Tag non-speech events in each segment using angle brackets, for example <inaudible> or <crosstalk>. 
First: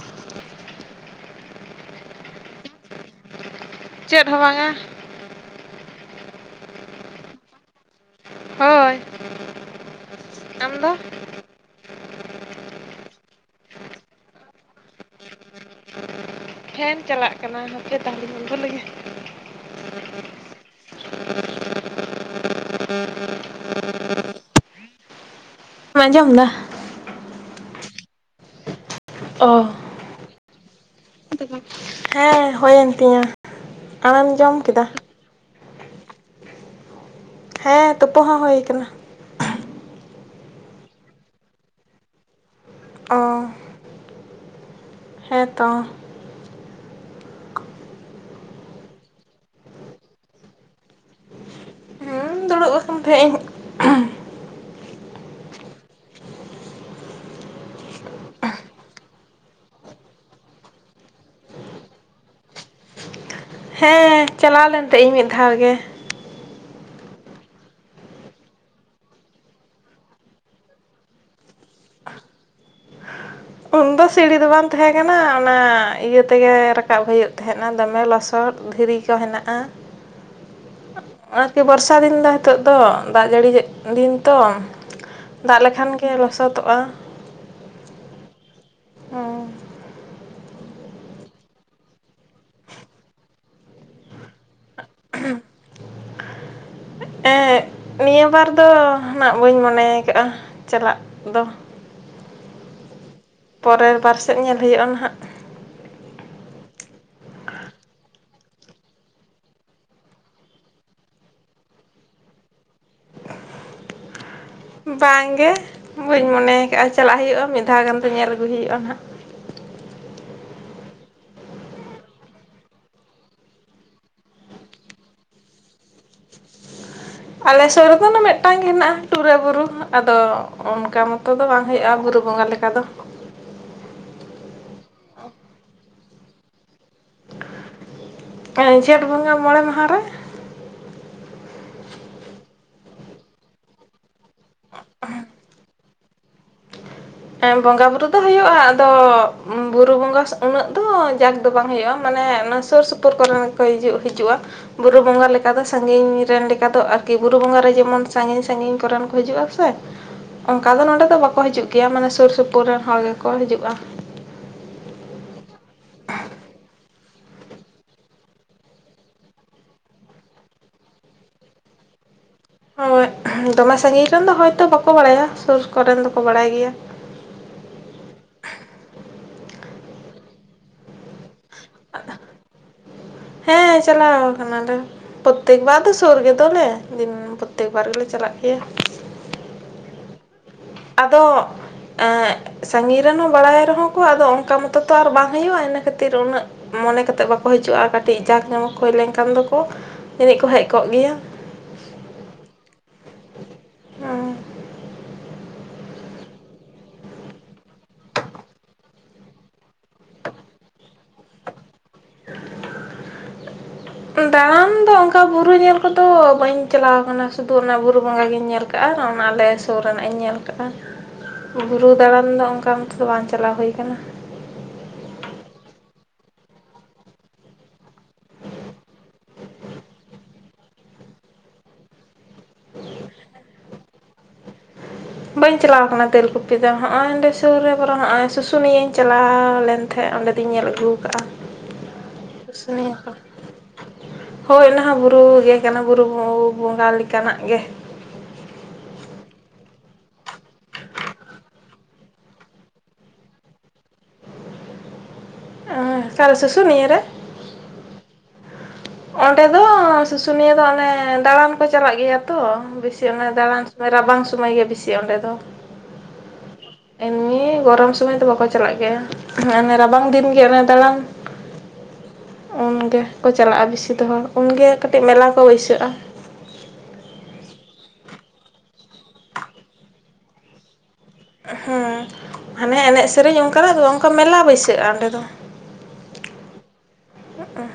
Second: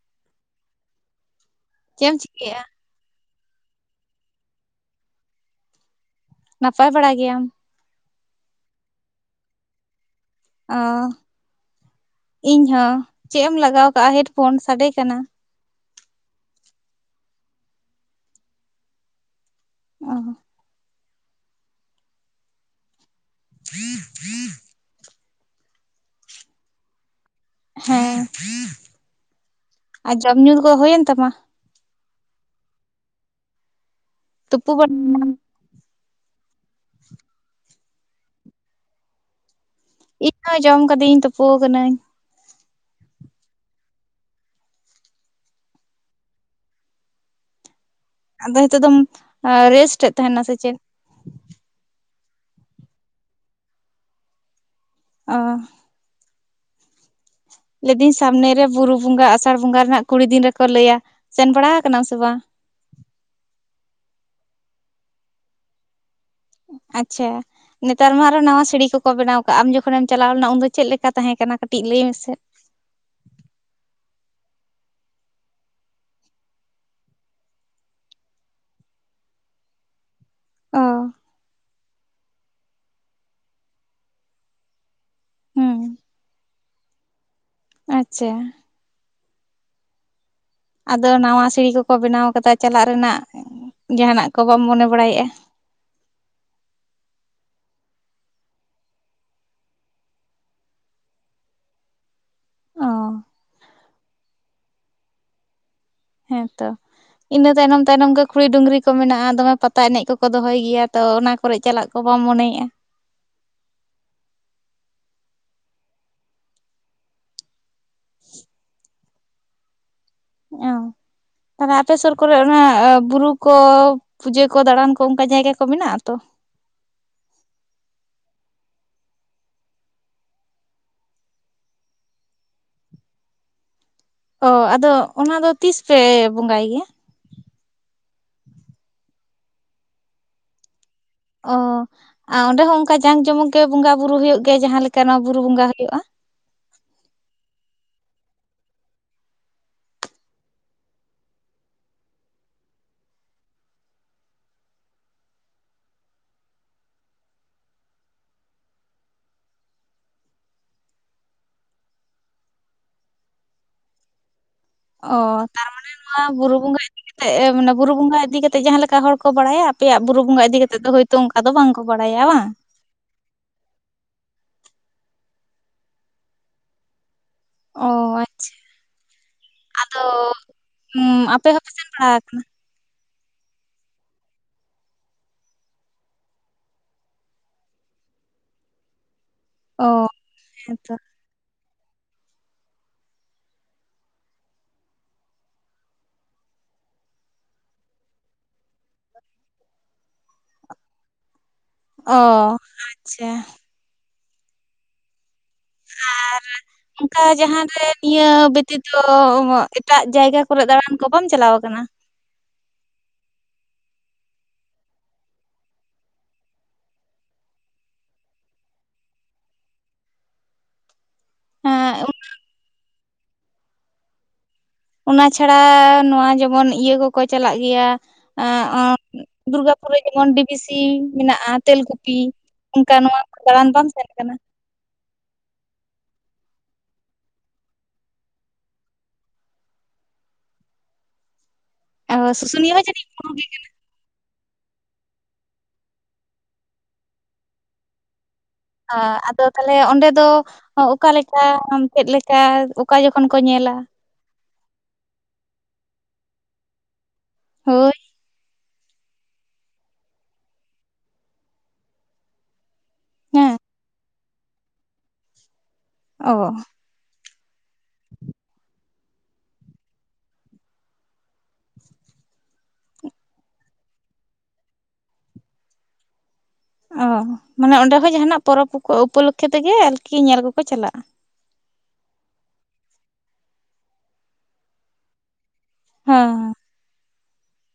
<inaudible> ᱪᱮᱫ ᱮᱢ ᱪᱤᱠᱟᱹᱭᱟ? ᱪᱮᱫ ᱦᱚᱸ ᱵᱟᱝᱟ᱾ ᱱᱟᱯᱟᱭ ᱵᱟᱲᱟ ᱜᱮᱭᱟᱢ? ᱦᱳᱭ᱾ ᱚ ᱟᱢᱫᱚ ᱤᱧ ᱦᱚᱸ ᱪᱮᱫ ᱮᱢ ᱞᱟᱜᱟᱣ ᱠᱟᱜᱼᱟ ᱦᱮᱰᱯᱷᱳᱱ ᱥᱟᱰᱮ ᱠᱟᱱᱟ ᱾ ᱯᱷᱮᱱ ᱪᱟᱞᱟᱜ ᱠᱟᱱᱟ ᱱᱯᱮ ᱛᱟᱦᱚᱞᱮᱧ ᱵᱚᱱᱫᱚ ᱞᱮᱜᱮ ᱚᱸᱦᱚ ᱾ <unintelligible> ᱟᱸᱡᱚᱢ ᱫᱟ ᱾ ᱦᱮᱸ ᱚ ᱾ ᱟᱨ ᱡᱚᱢ ᱧᱩ ᱫᱚ ᱠᱚ ᱦᱩᱭᱮᱱ ᱛᱟᱢᱟ? ᱦᱮᱸ ᱦᱩᱭᱮᱱ ᱛᱤᱧᱟᱹ ᱟᱢᱮᱢ ᱡᱚᱢ ᱛᱩᱯᱩ ᱠᱮᱫᱟ? ᱵᱟᱲᱟᱭᱮᱱᱟᱢ? ᱦᱮᱸ ᱛᱩᱯᱩ ᱦᱚᱸ ᱦᱩᱭᱩ ᱟᱠᱟᱱᱟ᱾ ᱤᱧᱦᱚ ᱡᱚᱢ ᱠᱟᱹᱫᱟᱹᱧ ᱛᱩᱯᱩ ᱟᱠᱟᱱᱟᱹᱧ᱾ ᱚ ᱸᱻ ᱾ ᱦᱮᱸ ᱛᱚ ᱟᱫᱚ ᱱᱤᱛᱚᱜ ᱫᱚᱢ ᱨᱮᱥᱴ ᱮᱫ ᱛᱟᱦᱮᱱᱟ ᱥᱮ ᱪᱮᱫ ᱦᱩᱸ ᱫᱩᱲᱩᱵ ᱟᱠᱟᱱ ᱛᱟᱦᱮᱸᱫ ᱤᱧ <unintelligible> ᱚᱼᱼ ᱞᱟᱹᱭ ᱮᱫᱟᱹᱧ ᱥᱟᱢᱱᱮ ᱨᱮ ᱵᱩᱨᱩ ᱵᱚᱸᱜᱟ ᱟᱥᱟᱲ ᱵᱚᱸᱜᱟ ᱨᱮᱱᱟᱜ ᱠᱩᱲᱤ ᱫᱤᱱ ᱨᱮᱠᱚ ᱞᱟᱹᱭᱟ ᱥᱮᱱ ᱵᱟᱲᱟ ᱟᱠᱟᱱᱟ ᱥᱮ ᱵᱟᱝ? ᱦᱮᱸ ᱪᱟᱞᱟᱣ ᱞᱮᱱ ᱛᱟᱦᱮᱸ ᱤᱧ ᱢᱤᱫ ᱫᱷᱟᱣ ᱜᱮ᱾ ᱟᱪᱷᱟ᱾ ᱱᱮᱛᱟᱨ ᱢᱟ ᱟᱨᱚ ᱱᱟᱣᱟ ᱥᱤᱲᱤ ᱠᱚᱠᱚ ᱵᱮᱱᱟᱣ ᱠᱟᱜᱼᱟ᱾ ᱟᱢ ᱡᱚᱠᱷᱚᱱᱮᱢ ᱪᱟᱞᱟᱣ ᱞᱮᱱᱟ ᱩᱱ ᱫᱚ ᱪᱮᱫ ᱞᱮᱠᱟ ᱛᱟᱦᱮᱸ ᱠᱟᱱᱟ ᱠᱟᱹᱴᱤᱡ ᱞᱟᱹᱭ ᱢᱮᱥᱮᱼᱼ ᱩᱱ ᱫᱚ ᱥᱤᱲᱤ ᱫᱚ ᱵᱟᱝ ᱛᱟᱦᱮᱸ ᱠᱟᱱᱟ ᱚᱱᱟ ᱤᱭᱟᱹ ᱛᱮᱜᱮ ᱨᱟᱠᱟᱵ ᱦᱩᱭᱩᱜ ᱛᱟᱦᱮᱸᱫ ᱫᱚᱢᱮ ᱞᱚᱥᱚᱫ᱾ ᱫᱷᱤᱨᱤ ᱠᱚ ᱦᱮᱱᱟᱜᱼᱟ ᱾ ᱚᱼᱼ ᱾ ᱟᱨᱠᱤ ᱵᱚᱨᱥᱟ ᱫᱤᱱ ᱫᱚ ᱱᱤᱛᱚᱜ ᱫᱚ ᱫᱟᱜ ᱡᱟᱹᱲᱤ ᱫᱤᱱ ᱛᱚᱼᱼ ᱫᱟᱜ ᱦᱩᱸ ᱞᱮᱠᱷᱟᱱ ᱜᱮ ᱞᱚᱥᱚᱫᱚᱜᱼᱟ᱾ ᱟᱪᱪᱷᱟ ᱦᱩᱸ ᱟᱫᱚ ᱱᱟᱣᱟ ᱥᱤᱲᱤ ᱠᱚᱠᱚ ᱵᱮᱱᱟᱣ ᱠᱟᱫᱟ ᱪᱟᱞᱟᱜ ᱨᱮᱱᱟᱜ ᱡᱟᱦᱟᱱᱟᱜ ᱠᱚ ᱵᱟᱢ ᱢᱚᱱᱮ ᱵᱟᱲᱟᱭᱮᱫᱼᱟ <unintelligible> ᱼᱼ ᱱᱤᱭᱟᱹ ᱵᱟᱨ ᱫᱚ ᱦᱟᱜ ᱵᱟᱹᱧ ᱢᱚᱱᱮ ᱟᱠᱟᱫᱼᱟ ᱪᱟᱞᱟᱜ ᱫᱚ᱾ ᱚ ᱯᱚᱨᱮᱨ ᱵᱟᱨ ᱥᱮᱫ ᱧᱮᱞ ᱦᱩᱭᱩᱜᱼᱟ ᱱᱟᱦᱟᱜ᱾ ᱦᱮᱸ ᱛᱚ᱾ ᱤᱱᱟᱹ ᱛᱟᱭᱱᱚᱢ ᱛᱟᱭᱱᱚᱢ ᱜᱮ ᱠᱷᱩᱲᱤ ᱰᱩᱝᱨᱤ ᱠᱚ ᱢᱮᱱᱟᱜᱼᱟ ᱫᱚᱢᱮ ᱯᱟᱛᱟ ᱮᱱᱮᱡ ᱠᱚᱠᱚ ᱫᱚᱦᱚᱭ ᱜᱮᱭᱟ ᱛᱚ ᱚᱱᱟᱼᱼ ᱠᱚᱨᱮ ᱪᱟᱞᱟᱜ ᱠᱚ ᱵᱟᱢ ᱢᱚᱱᱮᱭᱮᱫᱼᱟ? ᱵᱟᱝᱜᱮ ᱵᱟᱹᱧ ᱢᱚᱱᱮ ᱠᱟᱜᱼᱟ ᱪᱟᱞᱟᱜ ᱦᱩᱭᱩᱜᱼᱟ ᱢᱤᱫ ᱫᱷᱟᱣ ᱜᱟᱱ ᱫᱚ ᱧᱮᱞ ᱟᱹᱜᱩᱭ ᱦᱩᱭᱩᱜᱼᱟ ᱦᱟᱜᱼᱼ ᱚ ᱛᱟᱦᱚᱞᱮ ᱟᱯᱮ ᱥᱩᱨ ᱠᱚᱨᱮ ᱚᱱᱟ ᱵᱩᱨᱩ ᱠᱚᱼᱼ ᱯᱩᱡᱟᱹ ᱠᱚ ᱫᱟᱬᱟᱱ ᱠᱚ ᱚᱱᱠᱟ ᱡᱟᱭᱜᱟ ᱠᱚ ᱢᱮᱱᱟᱜᱼᱟ ᱛᱚ? ᱟᱞᱮ ᱥᱩᱨ ᱨᱮᱫᱚ ᱢᱤᱫᱴᱟᱝ ᱜᱮ ᱦᱮᱱᱟᱜᱼᱟ ᱴᱩᱨᱟᱹ ᱵᱩᱨᱩ ᱟᱫᱚ ᱚᱱᱠᱟ ᱢᱚᱛᱚ ᱫᱚ ᱵᱟᱝ ᱦᱩᱭᱩᱜᱼᱟ ᱵᱩᱨᱩᱼᱼ ᱵᱚᱸᱜᱟ ᱞᱮᱠᱟ ᱫᱚ᱾ ᱚ ᱟᱫᱚ ᱚᱱᱟ ᱫᱚ ᱛᱤᱥ ᱯᱮ ᱵᱚᱸᱜᱟᱭ ᱜᱮᱭᱟ? ᱚᱱᱮ ᱡᱷᱮᱸᱴ ᱵᱚᱸᱜᱟ ᱢᱚᱬᱮ ᱢᱟᱦᱟ ᱨᱮ᱾ ᱚ ᱟᱨ ᱚᱸᱰᱮ ᱦᱚᱸ ᱚᱱᱠᱟ ᱡᱟᱠ ᱡᱚᱢᱚᱠ ᱜᱮ ᱵᱚᱸᱜᱟ ᱵᱩᱨᱩ ᱦᱩᱭᱩᱜ ᱜᱮᱭᱟ ᱡᱟᱦᱟᱸ ᱞᱮᱠᱟ ᱱᱚᱣᱟ ᱵᱩᱨᱩ ᱵᱚᱸᱜᱟ ᱦᱩᱭᱩᱜᱼᱟ? ᱵᱚᱸᱜᱟ ᱵᱩᱨᱩ ᱫᱚ ᱦᱩᱭᱩᱜᱼᱟ ᱟᱫᱚ ᱵᱩᱨᱩ ᱵᱚᱸᱜᱟ ᱩᱱᱟᱹᱜ ᱫᱚ ᱡᱟᱠ ᱫᱚ ᱵᱟᱝ ᱦᱩᱭᱩᱜᱼᱟ ᱢᱟᱱᱮᱼᱼ ᱥᱩᱨ ᱥᱩᱯᱩᱨ ᱠᱚᱨᱮ ᱠᱚ ᱦᱤᱡᱩᱜ ᱦᱤᱡᱩᱜᱼᱟ᱾ ᱵᱩᱨᱩ ᱵᱚᱸᱜᱟ ᱞᱮᱠᱟ ᱫᱚ ᱥᱟᱺᱜᱤᱧ ᱨᱮᱱ ᱞᱮᱠᱟ ᱫᱚ ᱟᱨᱠᱤ ᱵᱩᱨᱩ ᱵᱚᱸᱜᱟ ᱨᱮ ᱡᱮᱢᱚᱱ ᱥᱟᱺᱜᱤᱧ ᱥᱟᱺᱜᱤᱧ ᱠᱚᱨᱮᱱ ᱠᱚ ᱦᱤᱡᱩᱜᱼᱟᱼᱼ ᱥᱮ ᱚᱱᱠᱟ ᱫᱚ ᱱᱚᱰᱮ ᱫᱚ ᱵᱟᱠᱚ ᱦᱤᱡᱩᱜ ᱜᱮᱭᱟ ᱢᱟᱱᱮ ᱥᱩᱨ ᱥᱩᱯᱩᱨ ᱨᱮᱱ ᱦᱚᱲ ᱜᱮᱠᱚ ᱦᱤᱡᱩᱜᱼᱟ᱾ ᱚ ᱛᱟᱨᱢᱟᱱᱮ ᱱᱚᱣᱟ ᱵᱩᱨᱩ ᱵᱚᱸᱜᱟ <unintelligible> ᱼᱼ <unintelligible> ᱢᱟᱱᱮ ᱵᱩᱨᱩ ᱵᱚᱸᱜᱟ ᱤᱫᱤ ᱠᱟᱛᱮᱜ ᱡᱟᱦᱟᱸ ᱞᱮᱠᱟ ᱦᱚᱲ ᱠᱚ ᱵᱟᱲᱟᱭᱟ ᱟᱯᱮᱭᱟᱜ ᱵᱩᱨᱩ ᱵᱚᱸᱜᱟ ᱤᱫᱤ ᱠᱟᱛᱮ ᱫᱚ <unintelligible> ᱼᱼ ᱛᱚ ᱚᱱᱠᱟ ᱫᱚ ᱵᱟᱝ ᱠᱚ ᱵᱟᱲᱟᱭᱟ ᱵᱟᱝ? ᱦᱳᱭ ᱾ᱫᱚᱢᱮ ᱥᱟᱺᱜᱤᱧ ᱨᱮᱱ ᱫᱚ ᱦᱚᱭᱛᱚ ᱵᱟᱠᱚ ᱵᱟᱲᱟᱭᱟ ᱥᱩᱨ ᱠᱚᱨᱮᱱ ᱫᱚᱠᱚ ᱵᱟᱲᱟᱭ ᱜᱮᱭᱟ᱾ ᱚ ᱟᱪᱪᱷᱟ᱾ <unintelligible> ᱟᱫᱚ ᱟᱯᱮ ᱦᱚᱸᱯᱮ ᱥᱮᱱ ᱵᱟᱲᱟ ᱟᱠᱟᱱᱟ? ᱦᱮᱸ ᱪᱟᱞᱟᱣ ᱟᱠᱟᱱᱟᱞᱮ᱾ ᱯᱨᱚᱛᱛᱮᱠ ᱵᱟᱨ ᱫᱚ ᱥᱩᱨ ᱜᱫᱚᱞᱮ ᱯᱨᱚᱛᱛᱮᱠ ᱵᱟᱨ ᱜᱮᱞᱮ ᱪᱟᱞᱟᱜ ᱜᱮᱭᱟ᱾ ᱚ <unintelligible> ᱼᱼ ᱟᱫᱚ <unintelligible> ᱼᱼ ᱥᱟᱺᱜᱤᱧ ᱨᱮᱱ ᱦᱚᱸ ᱵᱟᱲᱟᱭ ᱨᱮᱦᱚᱸ ᱠᱚ ᱟᱫᱚ ᱚᱱᱠᱟ ᱢᱚᱛᱚ ᱛᱚ ᱟᱨ ᱵᱟᱝ ᱦᱩᱭᱩᱜᱼᱟ ᱤᱱᱟᱹ ᱠᱷᱟᱹᱛᱤᱨ ᱩᱱᱟᱹᱜᱼᱼ ᱢᱚᱱᱮ ᱠᱟᱛᱮᱜ ᱵᱟᱠᱚ ᱦᱤᱡᱩᱜᱼᱟ᱾ ᱠᱟᱹᱴᱤᱡ ᱡᱟᱠ ᱡᱚᱢᱚᱠ ᱦᱩᱭ ᱞᱮᱱᱠᱷᱟᱱ ᱫᱚᱠᱚ ᱡᱟᱹᱱᱤᱡ ᱠᱚ ᱦᱮᱡ ᱠᱚᱜ ᱜᱮᱭᱟᱼᱼ ᱚ <unintelligible> ᱟᱪᱪᱷᱟ᱾ <unintelligible> ᱦᱮᱸ᱾ <unintelligible> ᱟᱨᱼᱼ ᱚᱱᱠᱟ ᱡᱟᱦᱟᱸᱨᱮ ᱱᱤᱭᱟᱹ ᱵᱤᱛᱤ ᱫᱚ ᱮᱴᱟᱜ ᱡᱟᱭᱜᱟ ᱠᱚᱨᱮ ᱫᱟᱬᱟᱱ ᱠᱚ ᱵᱟᱢ ᱪᱟᱞᱟᱣ ᱟᱠᱟᱱᱟ? <unintelligible> ᱼᱼ ᱫᱟᱬᱟᱱ ᱫᱚ ᱚᱱᱠᱟ ᱵᱩᱨᱩ ᱧᱮᱞ ᱠᱚᱫᱚ ᱵᱟᱹᱧ ᱪᱟᱞᱟᱣ ᱟᱠᱟᱱᱟ ᱥᱩᱫᱩ ᱚᱱᱟ ᱵᱩᱨᱩ ᱵᱚᱸᱜᱟ ᱜᱤᱧ ᱧᱮᱞ <unintelligible> ᱼᱼ <unintelligible> ᱟᱨ ᱚᱱᱟ ᱟᱞᱮ ᱥᱩᱨ ᱨᱮᱱᱟᱜ ᱤᱧ ᱧᱮᱞ <unintelligible> ᱼᱼ <unintelligible> ᱵᱩᱨᱩ ᱦᱮᱸ ᱫᱟᱬᱟᱱ ᱫᱚ ᱚᱱᱠᱟ ᱢᱚᱛᱚ ᱫᱛ ᱵᱟᱝ ᱪᱟᱞᱟᱣ ᱦᱩᱭ ᱟᱠᱟᱱᱟ᱾ ᱚᱱᱟ ᱪᱷᱟᱲᱟ ᱱᱚᱣᱟ ᱡᱮᱢᱚᱱ ᱤᱭᱟᱹ ᱠᱚᱠᱚ ᱪᱟᱞᱟᱜ ᱜᱮᱭᱟᱼᱼ <unintelligible> ᱫᱩᱨᱜᱟᱯᱩᱨ ᱨᱮ ᱡᱮᱢᱚᱱ ᱰᱤᱵᱤᱥᱤ ᱢᱮᱱᱟᱜᱼᱟ ᱛᱮᱞᱠᱩᱯᱤᱼᱼ ᱚᱱᱠᱟ ᱱᱚᱣᱟ ᱠᱚ ᱫᱟᱬᱟᱱ ᱵᱟᱢ ᱥᱮᱱ ᱟᱠᱟᱱᱟ? ᱵᱟᱹᱧ ᱪᱟᱞᱟᱣ ᱠᱟᱱᱟ ᱛᱮᱞᱠᱩᱯᱤ ᱫᱚ ᱱᱚᱱᱚᱸᱰᱮ ᱥᱩᱨ ᱨᱮ ᱵᱚᱨᱚ ᱱᱚᱜᱼᱚᱭ ᱥᱩᱥᱩᱱᱤᱭᱟᱹᱧ ᱪᱟᱞᱟᱣ ᱞᱮᱱ ᱛᱟᱦᱮᱸᱫ ᱚᱸᱰᱮ ᱛᱧ ᱧᱮᱞ ᱟᱹᱜᱩ ᱟᱠᱟᱫᱼᱟ ᱚ, ᱥᱩᱥᱩᱱᱤᱭᱟᱹ ᱥᱩᱥᱩᱱᱭᱟ. ᱡᱟᱹᱱᱤᱡ ᱦᱚᱸ ᱵᱩᱨᱩ ᱜᱮ ᱦᱳᱭ ᱚᱱᱟᱦᱚᱸ ᱵᱩᱨᱩ ᱜᱮ ᱠᱟᱱᱟ ᱵᱩᱨᱩ ᱵᱚᱸᱜᱟ ᱞᱮᱠᱟᱱᱟᱜ ᱜᱮ ᱚ ᱟᱫᱚ ᱛᱟᱦᱚᱞᱮ ᱚᱸᱰᱮ ᱫᱚ ᱚᱠᱟᱞᱮᱠᱟ ᱪᱮᱫᱞᱮᱠᱟ ᱚᱠᱟ ᱡᱚᱠᱷᱚᱱ ᱠᱚ ᱧᱮᱞᱟ ᱚᱸ ᱠᱟᱨᱮ ᱥᱩᱥᱩᱱᱤᱭᱟᱹ. ᱨᱮ ᱦᱳᱭ ᱚᱸᱰᱮ ᱫᱚ ᱥᱩᱥᱩᱱᱤᱭᱟᱹ ᱫᱚ ᱚᱱᱮ ᱫᱟᱬᱟᱱ ᱠᱚ ᱪᱟᱞᱟᱜ ᱜᱮᱭᱟ ᱛᱚ ᱵᱮᱥᱤ ᱚᱱᱮ ᱦᱮᱸ ᱫᱟᱬᱟᱱ ᱥᱚᱢᱚᱭ ᱨᱟᱵᱟᱝ ᱥᱚᱢᱚᱭ ᱜᱮ ᱵᱤᱥᱤ ᱚᱸᱰᱮ ᱫᱚ ᱚ ᱮᱢᱱᱤ ᱜᱚᱨᱚᱢ ᱥᱚᱢᱚᱭ ᱫᱚ ᱵᱟᱠᱚ ᱪᱟᱞᱟᱜ ᱜᱮᱭᱟ ᱦᱮᱸ ᱨᱟᱵᱟᱝ ᱫᱤᱱ ᱜᱮ ᱚᱱᱮ ᱫᱟᱬᱟᱱ <inaudible> ᱩᱱ ᱜᱮᱠᱚ ᱪᱟᱞᱟᱜᱼᱟ, ᱵᱮᱥᱤ ᱫᱚ ᱦᱚᱲ ᱩᱱᱜᱮ ᱠᱟᱹᱴᱤᱡ ᱢᱮᱞᱟ ᱠᱚ ᱵᱟᱹᱭᱥᱟᱹᱜᱼᱟ ᱾ ᱚ ᱢᱟᱱᱮ ᱚᱸᱰᱮ ᱦᱚᱸ ᱡᱟᱦᱟᱱᱟᱜ ᱯᱚᱨᱚᱵᱽ ᱠᱚ ᱩᱯᱚᱞᱚᱠᱷᱮ ᱛᱮᱜᱮ ᱟᱨᱠᱤ ᱧᱮᱞ ᱠᱚᱠᱚ ᱪᱟᱞᱟᱜᱼᱟ ᱾ ᱦᱮᱸ ᱦᱟᱱᱮ ᱮᱱᱮᱡ ᱥᱮᱨᱮᱧ ᱚᱱᱠᱟᱱᱟᱜ ᱚᱱᱠᱟ ᱢᱮᱞᱟ ᱵᱟᱹᱭᱥᱟᱹᱜᱼᱟ ᱚᱸᱰᱮ ᱫᱚ ᱦᱮᱸ ᱾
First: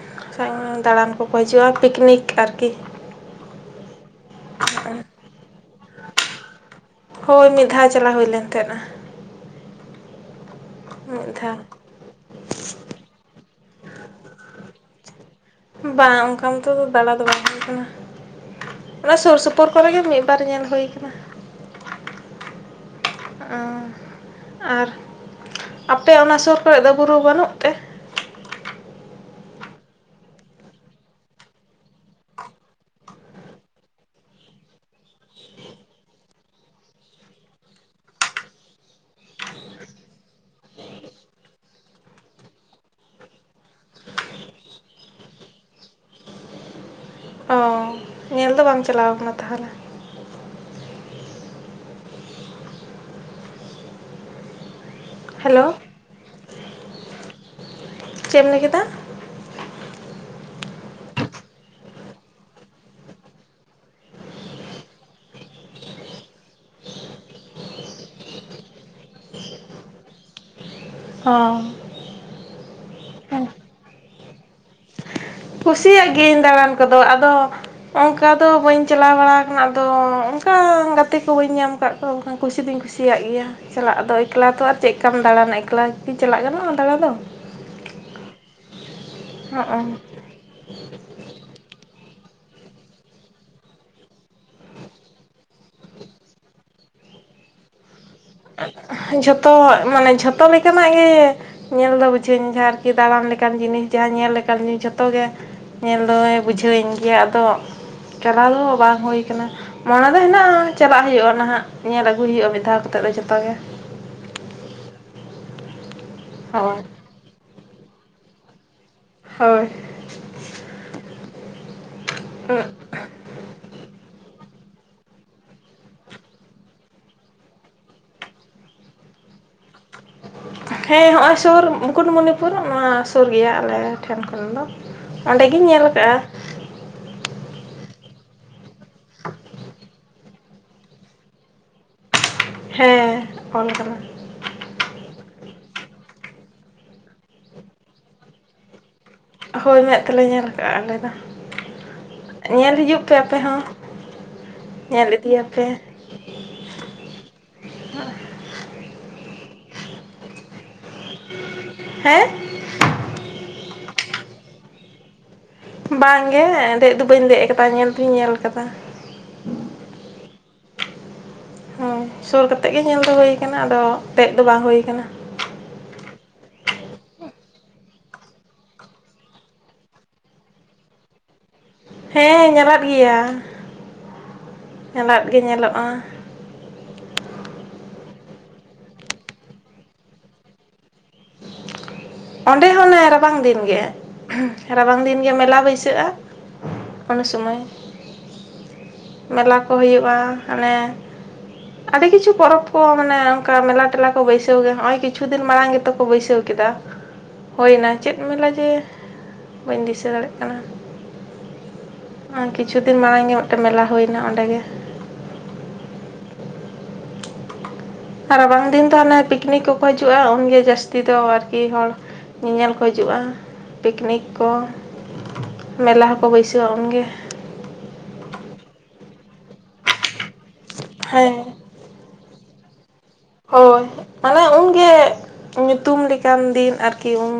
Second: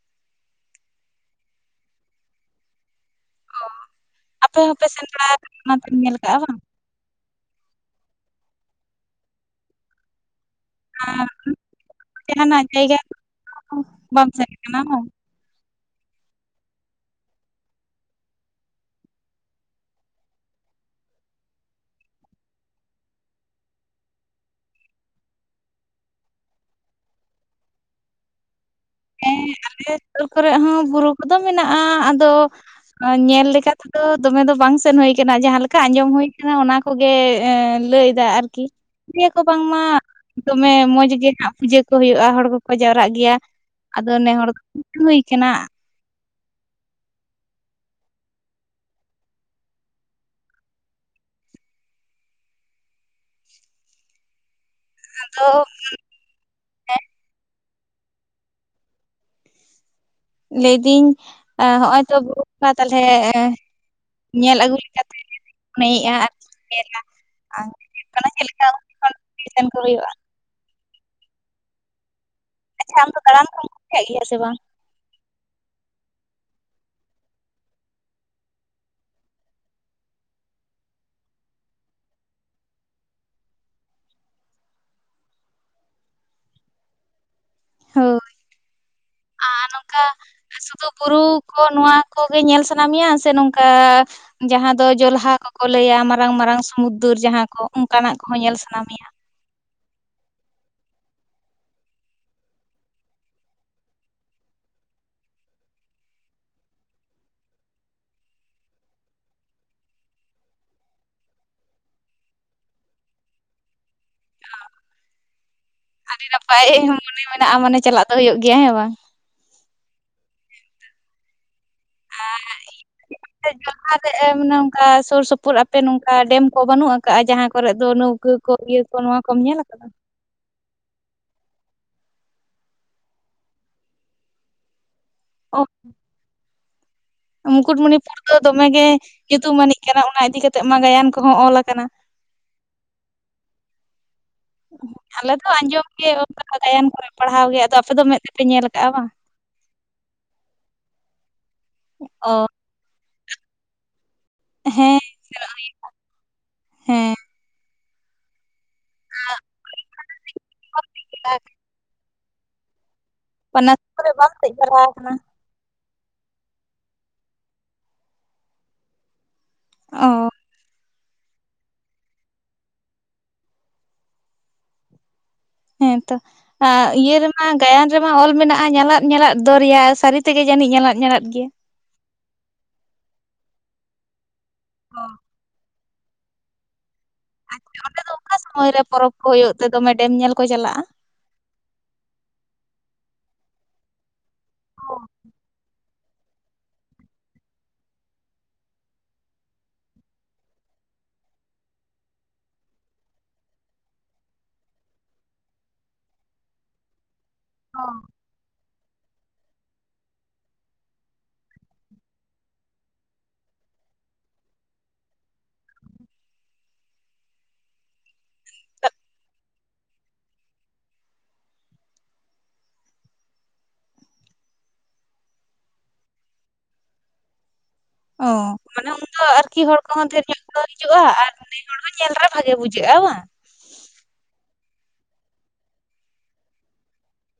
<unintelligible> ᱫᱟᱬᱟᱱ ᱠᱚᱠᱚ ᱦᱤᱡᱩᱜᱼᱟ ᱯᱤᱠᱱᱤᱠ ᱟᱨᱠᱤ ᱚ ᱟᱯᱮ ᱦᱚᱸᱯᱮ ᱥᱮᱱ ᱵᱟᱲᱟᱠᱟᱱᱟ ᱚᱱᱟᱛᱮᱢ ᱧᱮᱞ ᱠᱟᱜᱼᱟ ᱵᱟᱝ ᱦᱳᱭ ᱢᱤᱫ ᱫᱷᱟᱣ ᱪᱟᱞᱟᱣ ᱦᱳᱭᱞᱮᱱ ᱛᱟᱸᱦᱮᱱᱟ ᱾ ᱢᱤᱫᱫᱷᱟ ᱾ ᱪᱮᱱᱟᱱᱟᱜ ᱡᱟᱭᱜᱟ ᱠᱚ ᱵᱟᱢ ᱥᱮᱱ ᱠᱟᱱᱟ ᱵᱟᱝ? ᱵᱟᱝ ᱚᱱᱠᱟ ᱢᱚᱛᱚ ᱫᱚ ᱫᱟᱬᱟ ᱫᱚ ᱵᱟᱭ ᱦᱩᱭ ᱠᱟᱱᱟ ᱾ ᱚᱱᱟ ᱥᱩᱨ ᱥᱩᱯᱩᱨ ᱠᱚᱨᱮᱜ ᱜᱮ ᱢᱤᱫᱵᱟᱨ ᱧᱮᱞ ᱦᱳᱭ ᱠᱟᱱᱟ ᱾ ᱚᱸ ᱟᱨ, ᱟᱯᱮ ᱚᱱᱟ ᱥᱩᱨ ᱠᱚᱨᱮ ᱫᱚ ᱵᱩᱨᱩ ᱵᱟᱹᱱᱩᱜ ᱛᱮ? ᱦᱮᱸ ᱟᱞᱮ ᱥᱩᱨ ᱠᱚᱨᱮ ᱦᱚᱸ ᱵᱩᱨᱩ ᱠᱚᱫᱚ ᱢᱮᱱᱟᱜᱼᱟ ᱟᱫᱚ ᱧᱮᱞ ᱞᱮᱠᱟᱛᱮᱫᱚ ᱫᱚᱢᱮ ᱫᱚ ᱵᱟᱝ ᱥᱮᱱ ᱦᱳᱭ ᱟᱠᱟᱱᱟ ᱡᱟᱸᱦᱟ ᱞᱮᱠᱟ ᱟᱸᱡᱚᱢ ᱦᱳᱭ ᱟᱠᱟᱱᱟ ᱚᱱᱟ ᱠᱚᱜᱮ ᱞᱟᱹᱭ ᱮᱫᱟ ᱟᱨᱠᱤ ᱞᱟᱹᱭ ᱟᱠᱚ ᱵᱟᱝᱢᱟ ᱫᱚᱢᱮ ᱢᱚᱡᱽ ᱜᱮ ᱱᱟᱜ ᱯᱩᱡᱟᱹ ᱠᱚ ᱦᱳᱭᱳᱜᱼᱟ ᱦᱚᱲ ᱠᱚᱠᱚ ᱡᱟᱣᱨᱟᱜ ᱜᱮᱭᱟ ᱾ ᱟᱫᱚ ᱱᱮ ᱦᱚᱲ ᱫᱚ <unintelligible> ᱠᱟᱱᱟ ᱚ ᱧᱮᱞ ᱫᱚ ᱵᱟᱢ ᱪᱟᱞᱟᱣ ᱠᱟᱱᱟ ᱛᱟᱦᱚᱞᱮ? ᱟᱫᱚ ᱦᱮᱞᱳ, ᱪᱮᱫ ᱮᱢ ᱞᱟᱹᱭ ᱠᱮᱫᱟ ᱞᱟᱹᱭᱫᱤᱧ ᱦᱚᱜᱼᱚᱭ ᱛᱚ ᱵᱩᱨᱩ ᱵᱚᱸᱜᱟ ᱛᱟᱦᱞᱮ ᱧᱮᱞ ᱟᱹᱜᱩ ᱞᱮᱠᱟ ᱛᱮᱜᱮ ᱢᱚᱱᱮᱭᱮᱫᱼᱟ ᱟᱨᱠᱤ ᱧᱮᱞᱟ ᱚᱱᱠᱟᱱᱟ ᱪᱮᱫ ᱞᱮᱠᱟ ᱠᱚᱢᱯᱤᱴᱤᱥᱮᱱ ᱠᱚ ᱦᱩᱭᱩᱜᱼᱟ ᱾ ᱦᱚᱸ ᱾ ᱟᱪᱪᱷᱟ ᱟᱢᱫᱚ ᱫᱟᱲᱟᱱ ᱠᱚᱢ ᱠᱩᱤᱭᱟᱜ ᱜᱮᱭᱟ ᱥᱮ ᱵᱟᱝ? ᱠᱩᱥᱤᱭᱟᱜ ᱜᱤᱭᱟᱹᱧ ᱫᱟᱬᱟᱱ ᱠᱚᱫᱚ ᱟᱫᱚ ᱚᱱᱠᱟ ᱫᱚ ᱵᱟᱹᱧ ᱪᱟᱞᱟᱣ ᱵᱟᱲᱟ ᱟᱠᱟᱱᱟ ᱟᱫᱚ ᱚᱱᱠᱟ ᱜᱟᱛᱮ ᱠᱚ ᱵᱟᱹᱧ ᱧᱟᱢ ᱟᱠᱟᱫ ᱛᱚ ᱚᱝᱠᱟ ᱠᱩᱥᱤ ᱫᱚᱩᱧ ᱠᱩᱥᱤᱭᱟᱜ ᱜᱮᱭᱟ ᱾ ᱪᱟᱞᱟᱜ ᱫᱚ ᱮᱠᱞᱟ ᱛᱚ ᱟᱨ ᱪᱮᱫ ᱞᱮᱠᱟᱢ ᱫᱟᱬᱟᱱᱟ ᱮᱠᱞᱟ ᱠᱤ ᱪᱟᱞᱟᱜ ᱜᱟᱱᱟᱜᱼᱟ ᱫᱟᱬᱟ ᱫᱚ ᱦᱳᱭ ᱟᱨ ᱦᱚᱸᱜᱼᱚ ᱱᱚᱝᱠᱟ ᱥᱩᱫᱩ ᱵᱩᱨᱩ ᱠᱚ ᱱᱚᱣᱟ ᱠᱚᱜᱮ ᱧᱮᱞ ᱥᱟᱱᱟ ᱢᱮᱭᱟ ᱥᱮ ᱱᱚᱝᱠᱟ ᱡᱟᱦᱟᱸ ᱫᱚ ᱡᱚᱞᱦᱟ ᱠᱚᱠᱚ ᱞᱟᱹᱭᱟ ᱢᱟᱨᱟᱝ ᱢᱟᱨᱟᱝ ᱥᱩᱚᱢᱩᱫᱨ ᱡᱟᱦᱟᱸ ᱠᱚ ᱚᱱᱠᱟᱱᱟᱜ ᱠᱚᱦᱚᱸ ᱧᱮᱞ ᱥᱟᱱᱟ ᱢᱮᱭᱟ ᱾ ᱛᱚ ᱢᱟᱱᱮ ᱡᱷᱚᱛᱚ ᱞᱮᱠᱟᱱᱟᱜ ᱜᱮ ᱧᱮᱞ ᱫᱚ ᱵᱩᱡᱷᱟᱹᱧ ᱡᱟᱸᱦᱟ ᱟᱨᱠᱤ ᱫᱟᱬᱟᱱ ᱞᱮᱠᱟᱱ ᱡᱤᱱᱤᱥ ᱡᱟᱦᱟᱸ ᱧᱮᱞ ᱞᱮᱠᱟᱱ ᱡᱤᱱᱤᱥ ᱡᱷᱚᱛᱚ ᱜᱮ ᱧᱮᱞ ᱫᱚ ᱵᱩᱡᱷᱟᱹᱣᱤᱧ ᱜᱮᱭᱟ ᱟᱫᱚ ᱪᱟᱞᱟᱣ ᱫᱚ ᱵᱟᱝ ᱦᱩᱭ ᱠᱟᱱᱟ ᱾ ᱢᱚᱱᱮ ᱫᱚ ᱦᱮᱱᱟᱜᱼᱟ ᱪᱟᱞᱟᱜ ᱦᱩᱭᱩᱜᱼᱟ ᱱᱟᱦᱟᱜ ᱧᱮᱞ ᱟᱹᱜᱩᱭ ᱦᱩᱭᱩᱜᱼᱟ ᱢᱤᱫ ᱫᱷᱟᱣ ᱠᱟᱛᱮᱫ ᱫᱚ ᱡᱚᱛᱚ ᱜᱮ ᱚ, ᱟᱹᱰᱤ ᱱᱟᱯᱟᱭ ᱦᱳᱭ ᱢᱚᱱᱮ ᱢᱮᱱᱟᱜᱼᱟ ᱢᱟᱱᱮ ᱪᱟᱞᱟᱜ ᱫᱚ ᱦᱩᱭᱩᱜ ᱜᱮᱭᱟ ᱦᱮᱸ ᱵᱟᱝ, ᱦᱳᱭ ᱾ <unintelligible> <inaudible> ᱞᱟᱦᱟᱨᱮ ᱮ ᱢᱟᱱᱮ ᱱᱚᱝᱠᱟ ᱥᱩᱨ ᱥᱩᱯᱩᱨ ᱟᱯᱮ ᱱᱚᱝᱠᱟ ᱰᱮᱢ ᱠᱚ ᱵᱟᱹᱱᱩᱜ ᱠᱟᱜᱼᱟ ᱡᱟᱦᱟᱸ ᱠᱚᱨᱮ ᱫᱚ ᱱᱟᱹᱣᱠᱟᱹ ᱠᱚ ᱤᱭᱟᱹ ᱠᱚ ᱱᱚᱣᱟ ᱠᱚᱢ ᱧᱮᱞ ᱠᱟᱫᱟ ᱾ ᱦᱮᱸ ᱦᱚᱸᱱᱚᱜᱼᱚᱭ ᱥᱩᱨ ᱢᱩᱠᱩᱴᱢᱚᱱᱤᱯᱩᱨ ᱱᱚᱣᱟ ᱥᱩᱨ ᱜᱮᱭᱟ ᱟᱞᱮ ᱴᱷᱮᱱ ᱠᱷᱚᱱ ᱫᱚ ᱚᱸᱰᱮ ᱚ ᱜᱤᱧ ᱧᱮᱞ ᱠᱟᱜᱼᱟ ᱾ ᱢᱩᱠᱩᱴᱢᱩᱱᱤᱯᱩᱨ ᱫᱚ ᱫᱚᱢᱮᱜᱮ ᱧᱩᱛᱩᱢᱟᱱᱤᱡ ᱠᱟᱱᱟ ᱾ ᱚᱱᱟ ᱤᱫᱤ ᱠᱟᱛᱮᱜ ᱢᱟ ᱜᱟᱭᱟᱱ ᱠᱚᱦᱚᱸ ᱚᱞ ᱠᱟᱱᱟ ᱾ ᱦᱮᱸ ᱚᱞ ᱠᱟᱱᱟ ᱾ ᱟᱞᱮ ᱫᱚ ᱟᱸᱡᱚᱢ ᱜᱮ ᱚᱱᱠᱟ ᱜᱟᱭᱟᱱ ᱠᱚᱨᱮ ᱯᱟᱲᱦᱟᱣ ᱜᱮ ᱟᱫᱚ ᱟᱯᱮ ᱫᱚ ᱢᱮᱜ ᱛᱮᱯᱮ ᱧᱮᱞ ᱠᱟᱜᱼᱟ ᱵᱟᱝ? ᱦᱳᱭ ᱢᱮᱜ ᱛᱮᱞᱮ ᱧᱮᱞ ᱠᱟᱜᱼᱟ ᱟᱞᱮ ᱫᱚ ᱚ ᱧᱮᱞ ᱦᱤᱡᱩᱜ ᱯᱮ ᱟᱯᱮ ᱦᱚᱸ᱾ ᱦᱮᱸ ᱧᱮᱞ ᱤᱫᱤᱭᱟᱯᱮ, ᱦᱮᱸ᱾ ᱦ <unintelligible> ᱦᱮᱸ? ᱚᱱᱟ ᱠᱚᱨᱮ ᱵᱟᱢ ᱫᱮᱡ ᱵᱟᱲᱟ ᱠᱟᱱᱟ? ᱵᱟᱝᱜᱮ ᱫᱮᱡ ᱫᱚ ᱵᱟᱹᱧ ᱫᱮᱡ ᱟᱠᱟᱫᱟ ᱧᱮᱞ ᱫᱩᱧ ᱧᱮᱞ ᱠᱟᱫᱟ᱾ ᱚ᱾ ᱦᱳᱸ ᱥᱩᱨ ᱠᱟᱛᱮᱜ ᱜᱮ ᱧᱮᱞ ᱫᱚ ᱦᱩᱭ ᱟᱨ ᱠᱟᱱᱟ ᱟᱫᱚ ᱫᱮᱡ ᱫᱚ ᱵᱟᱝ ᱦᱩᱭ ᱠᱟᱱᱟ᱾ ᱦᱮᱸ ᱛᱚ, ᱤᱭᱟᱹ ᱨᱮᱢᱟ ᱜᱟᱭᱟᱱ ᱨᱮᱢᱟ ᱚᱞ ᱢᱮᱱᱟᱜᱼᱟ ᱧᱟᱞᱟᱫ ᱧᱟᱞᱟᱫ ᱫᱚᱨᱭᱟ ᱥᱟᱹᱨᱤ ᱛᱮᱜᱮ ᱡᱟᱹᱱᱤᱡ ᱧᱟᱞᱟᱫ ᱧᱟᱞᱟᱫ ᱜᱮᱭᱟ? ᱦᱮᱸ ᱧᱟᱞᱟᱫ ᱜᱮᱭᱟ ᱚ ᱧᱟᱞᱟᱫ ᱜᱮ ᱧᱮᱞᱚᱜᱼᱟ᱾ ᱟᱪᱪᱷᱟ ᱚᱸᱰᱮ ᱫᱚ ᱚᱠᱟ ᱥᱚᱢᱚᱭ ᱨᱮ ᱯᱚᱨᱚᱵᱽ ᱠᱚ ᱦᱳᱭᱳᱜ ᱛᱮ ᱫᱚᱢᱮ ᱰᱮᱢ ᱧᱮᱞ ᱠᱚ ᱪᱟᱞᱟᱜᱼᱟ? ᱚᱸᱰᱮ ᱦᱚᱸ ᱚᱱᱮ ᱨᱟᱵᱟᱝ ᱫᱤᱱ ᱜᱮ᱾ ᱨᱟᱵᱟᱝ ᱫᱤᱱ ᱜᱮ ᱢᱮᱞᱟ ᱵᱟᱹᱭᱥᱟᱹᱜᱼᱟ ᱩᱱ ᱥᱚᱢᱚᱭ᱾ ᱢᱮᱞᱟ ᱠᱚ ᱦᱩᱭᱩᱜᱼᱟ ᱦᱟᱱᱮ, ᱟᱹᱰᱤ ᱠᱤᱪᱷᱩ ᱯᱚᱨᱚᱵᱽ ᱠᱚ ᱢᱟᱱᱮ ᱚᱱᱠᱟ ᱢᱮᱞᱟ ᱴᱮᱞᱟ ᱠᱚ ᱵᱟᱹᱭᱥᱟᱹᱣ ᱜᱮ ᱦᱚᱜᱼᱚᱭ ᱠᱤᱪᱷᱩ ᱫᱤᱱ ᱢᱟᱲᱟᱝ ᱜᱮᱛᱚ ᱠᱚ ᱵᱟᱹᱭᱥᱟᱹᱣ ᱠᱮᱫᱟ, ᱦᱩᱭᱱᱟ ᱪᱮᱫ ᱢᱮᱞᱟ ᱡᱮ ᱵᱟᱹᱧ ᱫᱤᱥᱟᱹ ᱫᱟᱲᱮᱭᱟᱜ ᱠᱟᱱᱟ, ᱦᱮᱸ ᱠᱤᱪᱷᱩ ᱫᱤᱱ ᱢᱟᱲᱟᱝ ᱜᱮ ᱢᱤᱫᱴᱮᱱ ᱢᱮᱞᱟ ᱦᱩᱭᱱᱟ ᱚᱸᱰᱮ ᱜᱮ᱾ ᱨᱟᱵᱟᱝ ᱫᱤᱱ ᱫᱚ ᱦᱟᱱᱮ ᱯᱤᱠᱱᱤᱠ ᱠᱚᱠᱚ ᱦᱤᱡᱩᱜᱼᱟ ᱩᱱᱜᱮ ᱡᱟᱹᱥᱛᱤ ᱫᱚ ᱟᱨᱠᱤ ᱦᱚᱲ, ᱧᱮᱧᱮᱞ ᱠᱚ ᱦᱤᱡᱩᱜᱼᱟ ᱯᱤᱠᱱᱤᱠ ᱠᱚ, ᱢᱮᱞᱟ ᱦᱚᱸᱠᱚ ᱵᱟᱹᱭᱥᱟᱹᱣᱟ ᱩᱱᱜᱮ᱾ ᱚ ᱢᱟᱱᱮ ᱩᱱᱫᱚ ᱟᱨᱠᱤ ᱦᱚᱲ ᱠᱚᱦᱚᱸ ᱰᱷᱮᱨ ᱧᱚᱜ ᱠᱚ ᱦᱤᱡᱩᱜᱼᱟ ᱟᱨ ᱦᱮᱸ ᱚᱱᱮ, ᱦᱚᱲ ᱫᱚ ᱧᱮᱞ ᱨᱮ ᱵᱷᱟᱜᱮ ᱵᱩᱡᱷᱟᱹᱜᱼᱟ ᱵᱟᱝ? ᱦᱳᱭ ᱢᱟᱱᱮ ᱩᱱᱜᱮ ᱧᱩᱛᱩᱢ ᱞᱮᱠᱟᱱ ᱫᱤᱱ ᱟᱨᱠᱤ ᱩᱱ᱾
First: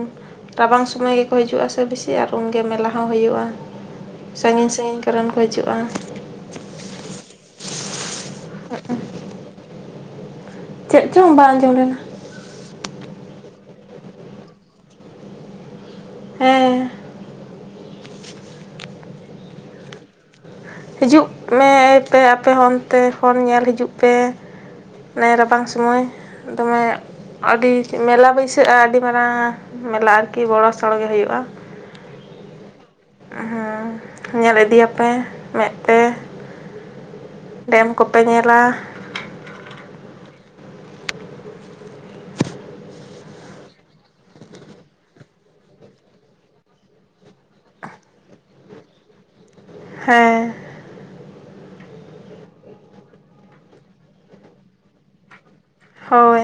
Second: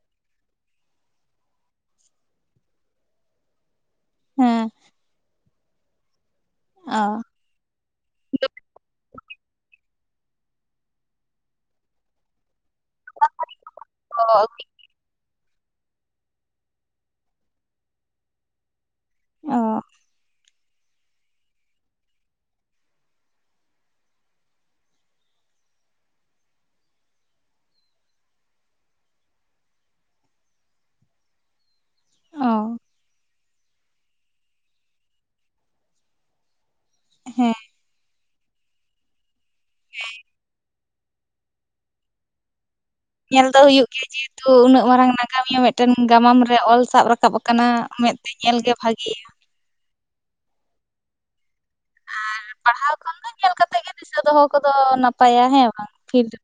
ᱨᱟᱵᱟᱝ ᱥᱚᱢᱚᱭ ᱜᱮᱠᱚ ᱦᱤᱡᱩᱜᱼᱟ ᱥᱮ ᱵᱮᱥᱤ ᱟᱨ ᱩᱱᱜᱮ ᱢᱮᱞᱟ ᱦᱚᱸ ᱦᱩᱭᱩᱜᱼᱟ᱾ ᱦᱮᱸ ᱥᱟᱺᱜᱤᱧ ᱥᱟᱺᱜᱤᱧ ᱠᱚᱨᱮᱱ ᱠᱚ ᱦᱤᱡᱩᱜᱼᱟ᱾ ᱚ᱾ ᱚ <unintelligible> ᱪᱮᱜ ᱪᱚᱝ ᱵᱟᱝ ᱟᱸᱡᱚᱢ ᱞᱮᱱᱟ? ᱚ <unintelligible> ᱦᱮᱸ, ᱚ, ᱦᱤᱡᱩᱜ ᱢᱮ ᱯᱮ ᱟᱯᱮ ᱦᱚᱸ ᱚᱱᱛᱮ ᱠᱷᱚᱱ ᱯᱷᱳᱱ ᱧᱮᱞ ᱦᱤᱡᱩᱜ ᱯᱮ᱾ ᱱᱮ ᱨᱟᱵᱟᱝ ᱥᱚᱢᱚᱭ ᱫᱚᱢᱮ, ᱟᱹᱰᱤ ᱢᱮᱞᱟ ᱵᱟᱹᱭᱥᱟᱹᱜᱼᱟ ᱟᱹᱰᱤ ᱢᱟᱨᱟᱝ ᱢᱮᱞᱟ ᱟᱨᱠᱤ ᱵᱚᱲᱚ ᱥᱚᱲᱚ ᱜᱮ ᱦᱩᱭᱩᱜᱼᱟ᱾ ᱚ ᱦᱩᱸ ᱧᱮᱞ ᱤᱫᱤᱭᱟᱯᱮ ᱢᱮᱜ ᱛᱮ᱾ ᱦᱮᱸ ᱰᱮᱢ ᱠᱚᱯᱮ ᱧᱮᱞᱟ᱾ ᱦᱮᱸ, ᱧᱮᱞ ᱫᱚ ᱦᱩᱭᱩᱜ ᱜᱮᱭᱟ ᱡᱮᱦᱮᱛᱩ ᱩᱱᱟᱹᱜ ᱢᱟᱨᱟᱝ ᱱᱟᱜᱟᱢᱤᱭᱟᱹ ᱢᱤᱫᱴᱮᱱ ᱜᱟᱢᱟᱢ ᱨᱮ ᱚᱞ ᱥᱟᱵ ᱨᱟᱠᱟᱵ ᱟᱠᱟᱱᱟ ᱢᱮᱫᱛᱮ, ᱧᱮᱞ ᱜᱮ ᱵᱷᱟᱜᱮᱭᱟ ᱾ ᱦᱮᱸ, ᱟᱨ ᱯᱟᱲᱦᱟᱣ ᱠᱷᱚᱱ ᱫᱚ ᱧᱮᱞ ᱠᱟᱛᱮ ᱜᱮ ᱫᱤᱥᱟᱹ ᱫᱚᱦᱚ ᱠᱚᱫᱚ ᱱᱟᱯᱟᱭᱟ ᱦᱮᱸ ᱵᱟᱝ, ᱯᱷᱤᱞᱰ ᱦᱳᱭ᱾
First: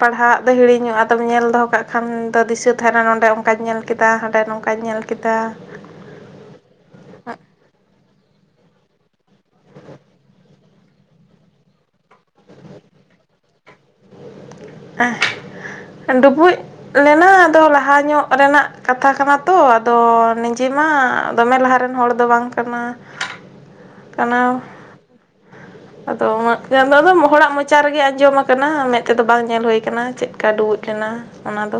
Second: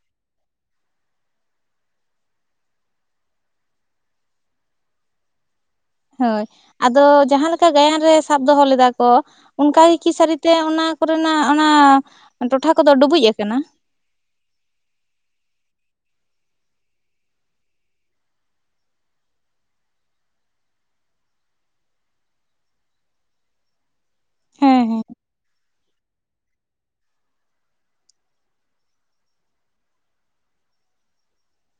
ᱯᱟᱲᱦᱟᱜ ᱫᱚ ᱦᱤᱲᱤᱧᱚᱜᱼᱟ ᱟᱫᱚᱢ ᱧᱮᱞ ᱫᱚᱦᱚ ᱠᱟᱜ ᱠᱷᱟᱱ ᱫᱚ ᱫᱤᱥᱟᱹ ᱛᱟᱦᱮᱱᱟ ᱱᱚᱸᱰᱮ ᱚᱱᱠᱟᱧ ᱧᱮᱞ ᱠᱮᱫᱟ ᱦᱟᱸᱰᱮ ᱱᱚᱝᱠᱟᱧ ᱧᱮᱞ ᱠᱮᱫᱟ ᱾ ᱠᱮᱫᱟ ᱦᱳᱭ ᱟᱫᱚ ᱡᱟᱦᱟᱸ ᱞᱮᱠᱟ ᱜᱟᱭᱟᱱ ᱨᱮ ᱥᱟᱵ ᱫᱚᱦᱚ ᱞᱮᱫᱟ ᱠᱚ ᱾ ᱚᱱᱠᱟ ᱜᱮ ᱠᱤ ᱥᱟᱹᱨᱤᱛᱮ ᱚᱱᱟ ᱠᱚᱨᱮᱱᱟᱜ ᱚᱱᱟ ᱴᱚᱴᱷᱟ ᱠᱚᱫᱚ ᱰᱩᱵᱩᱡ ᱟᱠᱟᱱᱟ? ᱰᱩᱵᱩᱡ ᱞᱮᱱᱟ ᱟᱫᱚ ᱞᱟᱦᱟ ᱧᱚᱜ ᱨᱮᱱᱟᱜ ᱠᱟᱛᱷᱟ ᱠᱟᱱᱟ ᱛᱚ ᱟᱫᱚ ᱱᱤᱡᱮ ᱢᱟ ᱫᱚᱢᱮ ᱞᱟᱦᱟ ᱨᱮᱱ ᱦᱚᱲ ᱫᱚ ᱵᱟᱝ ᱠᱟᱱᱟ ᱠᱟᱱᱟᱣ ᱦᱮᱸ ᱦᱮᱸ ᱟᱫᱚ ᱩᱱᱟᱹᱜ ᱫᱚ ᱦᱚᱲᱟᱜ ᱢᱚᱪᱟ ᱨᱮᱜᱮ ᱟᱸᱡᱚᱢ ᱟᱠᱟᱱᱟ ᱢᱮᱫ ᱛᱮ ᱫᱚ ᱵᱟᱝ ᱧᱮᱞ ᱦᱩᱭᱩ ᱟᱠᱟᱱᱟ ᱪᱮᱫᱟ ᱰᱩᱵᱩᱡ ᱞᱮᱱᱟ ᱾ ᱚᱱᱟ ᱫᱚ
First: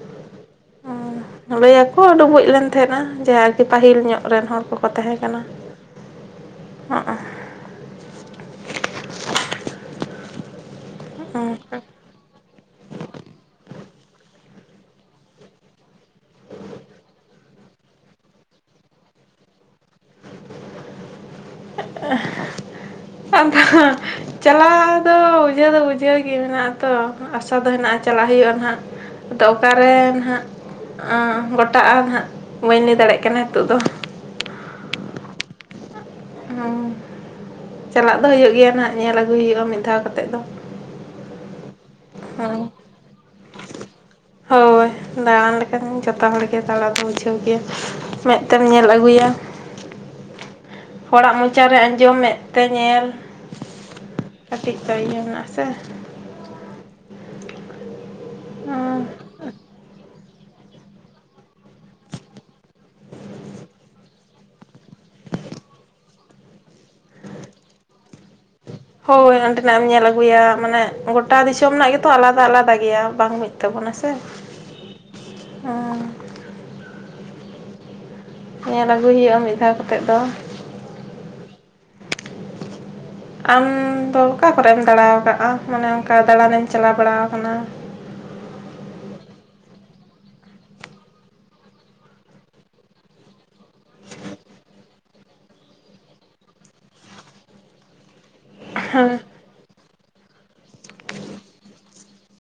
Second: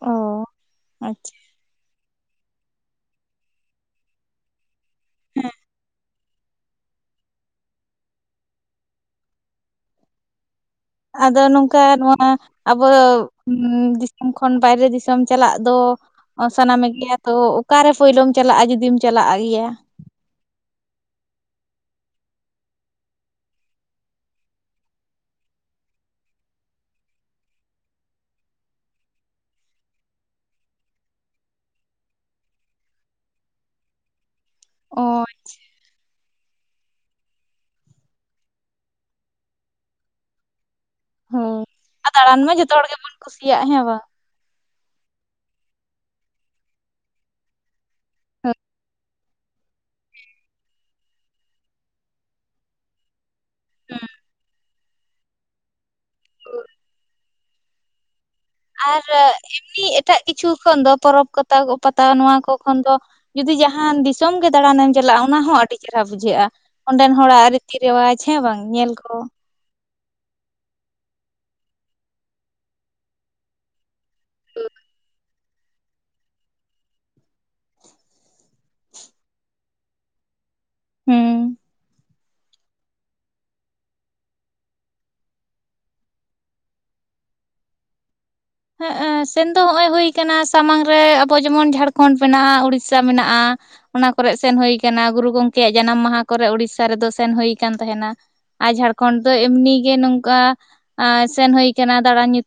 ᱚ ᱟᱪᱪᱷᱟ ᱾ ᱞᱟᱹᱭᱟᱠᱚ ᱰᱩᱵᱩᱡ ᱞᱮᱱ ᱛᱦᱱᱟ ᱡᱮ ᱟᱨᱠᱤ ᱯᱟᱹᱦᱤᱞ ᱧᱚᱜ ᱨᱮᱱ ᱦᱚᱲ ᱠᱚᱠᱚ ᱛᱟᱦᱮᱸ ᱠᱟᱱᱟ ᱾ ᱦᱩᱸ ᱚ ᱟᱫᱚ ᱱᱚᱝᱠᱟ ᱱᱚᱣᱟ ᱟᱵᱚ ᱫᱤᱥᱚᱢ ᱠᱷᱚᱱ ᱵᱟᱭᱨᱮ ᱫᱤᱥᱚᱢ ᱪᱟᱞᱟᱜ ᱫᱚ᱾ ᱚ ᱥᱟᱱᱟᱢᱮ ᱜᱮᱭᱟ ᱛᱚ ᱚᱠᱟᱨᱮ ᱯᱳᱭᱞᱳᱢ ᱪᱟᱞᱟᱜᱼᱟ ᱡᱩᱫᱤᱢ ᱪᱟᱞᱟᱜ ᱜᱮᱭᱟ? ᱟᱫᱚ ᱪᱟᱞᱟᱣ ᱫᱚ ᱵᱩᱡᱷᱟᱹᱣ ᱫᱚ ᱵᱩᱡᱷᱟᱹᱣ ᱜᱮ ᱢᱮᱱᱟᱜᱼᱟ ᱛᱚ ᱟᱥᱟ ᱫᱚ ᱦᱮᱱᱟᱜᱼᱟ ᱪᱟᱞᱟᱜ ᱦᱩᱭᱩᱜᱼᱟ ᱱᱟᱦᱜ ᱾ ᱟᱫᱚ ᱚᱠᱟᱨᱮ ᱱᱟᱷᱜ ᱜᱚᱴᱟᱜᱼᱟ ᱦᱟᱸᱜ ᱵᱟᱹᱧ ᱞᱟᱹᱭ ᱫᱟᱲᱮᱭᱟᱜ ᱠᱟᱱᱟ ᱱᱤᱛᱚᱜ ᱫᱚ ᱾ ᱚ ᱟᱪᱪᱷᱟ ᱾ ᱦᱩᱸ ᱪᱟᱞᱟᱜ ᱫᱚ ᱦᱩᱭᱩᱜ ᱜᱮᱭᱟ ᱱᱟᱜ ᱧᱮᱞ ᱟᱹᱜᱩᱭ ᱦᱩᱭᱩᱜᱼᱟ ᱢᱤᱫ ᱫᱷᱟᱣ ᱠᱟᱛᱮ ᱫᱚ ᱾ ᱦᱳᱭ ᱟᱨ ᱫᱟᱬᱟᱱ ᱢᱟ ᱡᱚᱛᱚ ᱦᱚᱲ ᱜᱮᱵᱚᱱ ᱠᱩᱥᱤᱭᱟᱜ ᱦᱮᱸ ᱵᱟᱝ ᱦᱳᱭ ᱫᱟᱬᱟᱱ ᱞᱮᱠᱷᱟᱱ ᱡᱚᱛᱚ ᱦᱚᱲ ᱜᱮ ᱫᱟᱬᱟ ᱫᱚ ᱵᱩᱡᱷᱟᱹᱣ ᱜᱮᱭᱟ ᱾ ᱢᱮᱫ ᱦᱩᱸ ᱦᱩᱸ᱾ ᱛᱮᱢ ᱧᱮᱞ ᱟᱹᱜᱩᱭᱟ ᱾ ᱦᱚᱲᱟᱜ ᱢᱚᱪᱟᱨᱮ ᱟᱸᱡᱚᱢ ᱢᱮᱫ ᱛᱮ ᱧᱮᱞ ᱦᱩᱸ ᱴᱤᱠ ᱛᱟᱭᱚᱢᱟᱭᱚᱢᱥᱮ ᱟᱨ ᱮᱢᱱᱤ ᱮᱴᱟᱜ ᱠᱤᱪᱷᱩ ᱠᱷᱚᱱ ᱫᱚ ᱯᱚᱨᱚᱵᱽ ᱯᱟᱛᱟ ᱠᱚ ᱯᱟᱛᱟ ᱱᱚᱣᱟ ᱠᱚ ᱠᱷᱚᱱ ᱫᱚ ᱡᱩᱫᱤ ᱡᱟᱦᱟᱱ ᱫᱤᱥᱚᱢ ᱜᱮ ᱫᱟᱬᱟᱱᱮᱢ ᱪᱟᱞᱟᱜᱼᱟ ᱚᱱᱟ ᱦᱚᱸ ᱟᱹᱰᱤ ᱪᱮᱨᱦᱟ ᱵᱩᱡᱷᱟᱹᱜᱼᱟ ᱾ ᱚᱸᱰᱮᱱ ᱦᱚᱲᱟᱜ ᱨᱤᱛᱤ ᱨᱮᱣᱟᱡᱽ ᱦᱮᱸ ᱵᱟᱝ ᱧᱮᱞ ᱠᱚ ᱱᱟᱜ ᱮᱢ ᱧᱮᱞ ᱟᱹᱜᱩᱭᱟ ᱢᱟᱱᱮ ᱜᱚᱴᱟ ᱫᱤᱥᱚᱢ ᱨᱮᱱᱟᱜ ᱜᱮᱛᱚ ᱟᱞᱟᱫᱟ ᱟᱞᱟᱫᱟ ᱜᱮᱭᱟ ᱵᱟᱝ ᱢᱤᱫ ᱛᱟᱵᱚᱱᱟ ᱥᱮ ᱾ ᱚ ᱧᱮᱞ ᱟᱹᱜᱩᱭ ᱦᱩᱭᱩᱜᱼᱟ ᱢᱤᱫ ᱫᱷᱟᱹᱣ ᱠᱟᱛᱮ ᱫᱚ ᱾ ᱦᱮᱸ ᱟᱢᱫᱚ ᱚᱠᱟ ᱠᱚᱨᱮᱢ ᱫᱟᱬᱟ ᱟᱠᱟᱣ ᱠᱟᱜᱼᱟ ᱢᱟᱱᱮ ᱚᱱᱠᱟ ᱫᱟᱬᱟᱱᱮᱢ ᱪᱟᱞᱟᱣ ᱵᱟᱲᱟᱣ ᱟᱠᱟᱱᱟ ᱾ ᱦᱮᱸ ᱮ ᱥᱮᱱ ᱫᱚ ᱱᱚᱜᱼᱚᱭ ᱦᱩᱭ ᱠᱟᱱᱟ ᱥᱟᱢᱟᱝ ᱨᱮ ᱟᱵᱚ ᱡᱮᱢᱚᱱ ᱡᱷᱟᱲᱠᱷᱚᱸᱰ ᱢᱮᱱᱟᱜᱼᱟ ᱩᱲᱤᱥᱥᱟ ᱢᱮᱱᱟᱜᱼᱟ ᱾ ᱚᱱᱟ ᱠᱚᱨᱮᱜ ᱥᱮᱱ ᱦᱩᱭ ᱠᱟᱱᱟ ᱜᱩᱨᱩ ᱜᱚᱝᱠᱮᱭᱟᱜ ᱡᱟᱱᱟᱢ ᱢᱟᱦᱟ ᱠᱚᱨᱮᱜ ᱩᱲᱤᱥᱥᱟ ᱨᱮᱫᱚ ᱥᱮᱱ ᱦᱩᱭ ᱠᱟᱱᱟ ᱛᱟᱦᱮᱱᱟ ᱾ ᱟᱨ ᱡᱷᱟᱲᱠᱷᱚᱸᱰ ᱫᱚ ᱮᱢᱱᱤ ᱜᱮ ᱱᱚᱝᱠᱟ ᱥᱮᱱ ᱦᱩᱭ ᱟᱠᱟᱱᱟ ᱫᱟᱲᱟᱱ ᱧᱩᱛᱩᱢ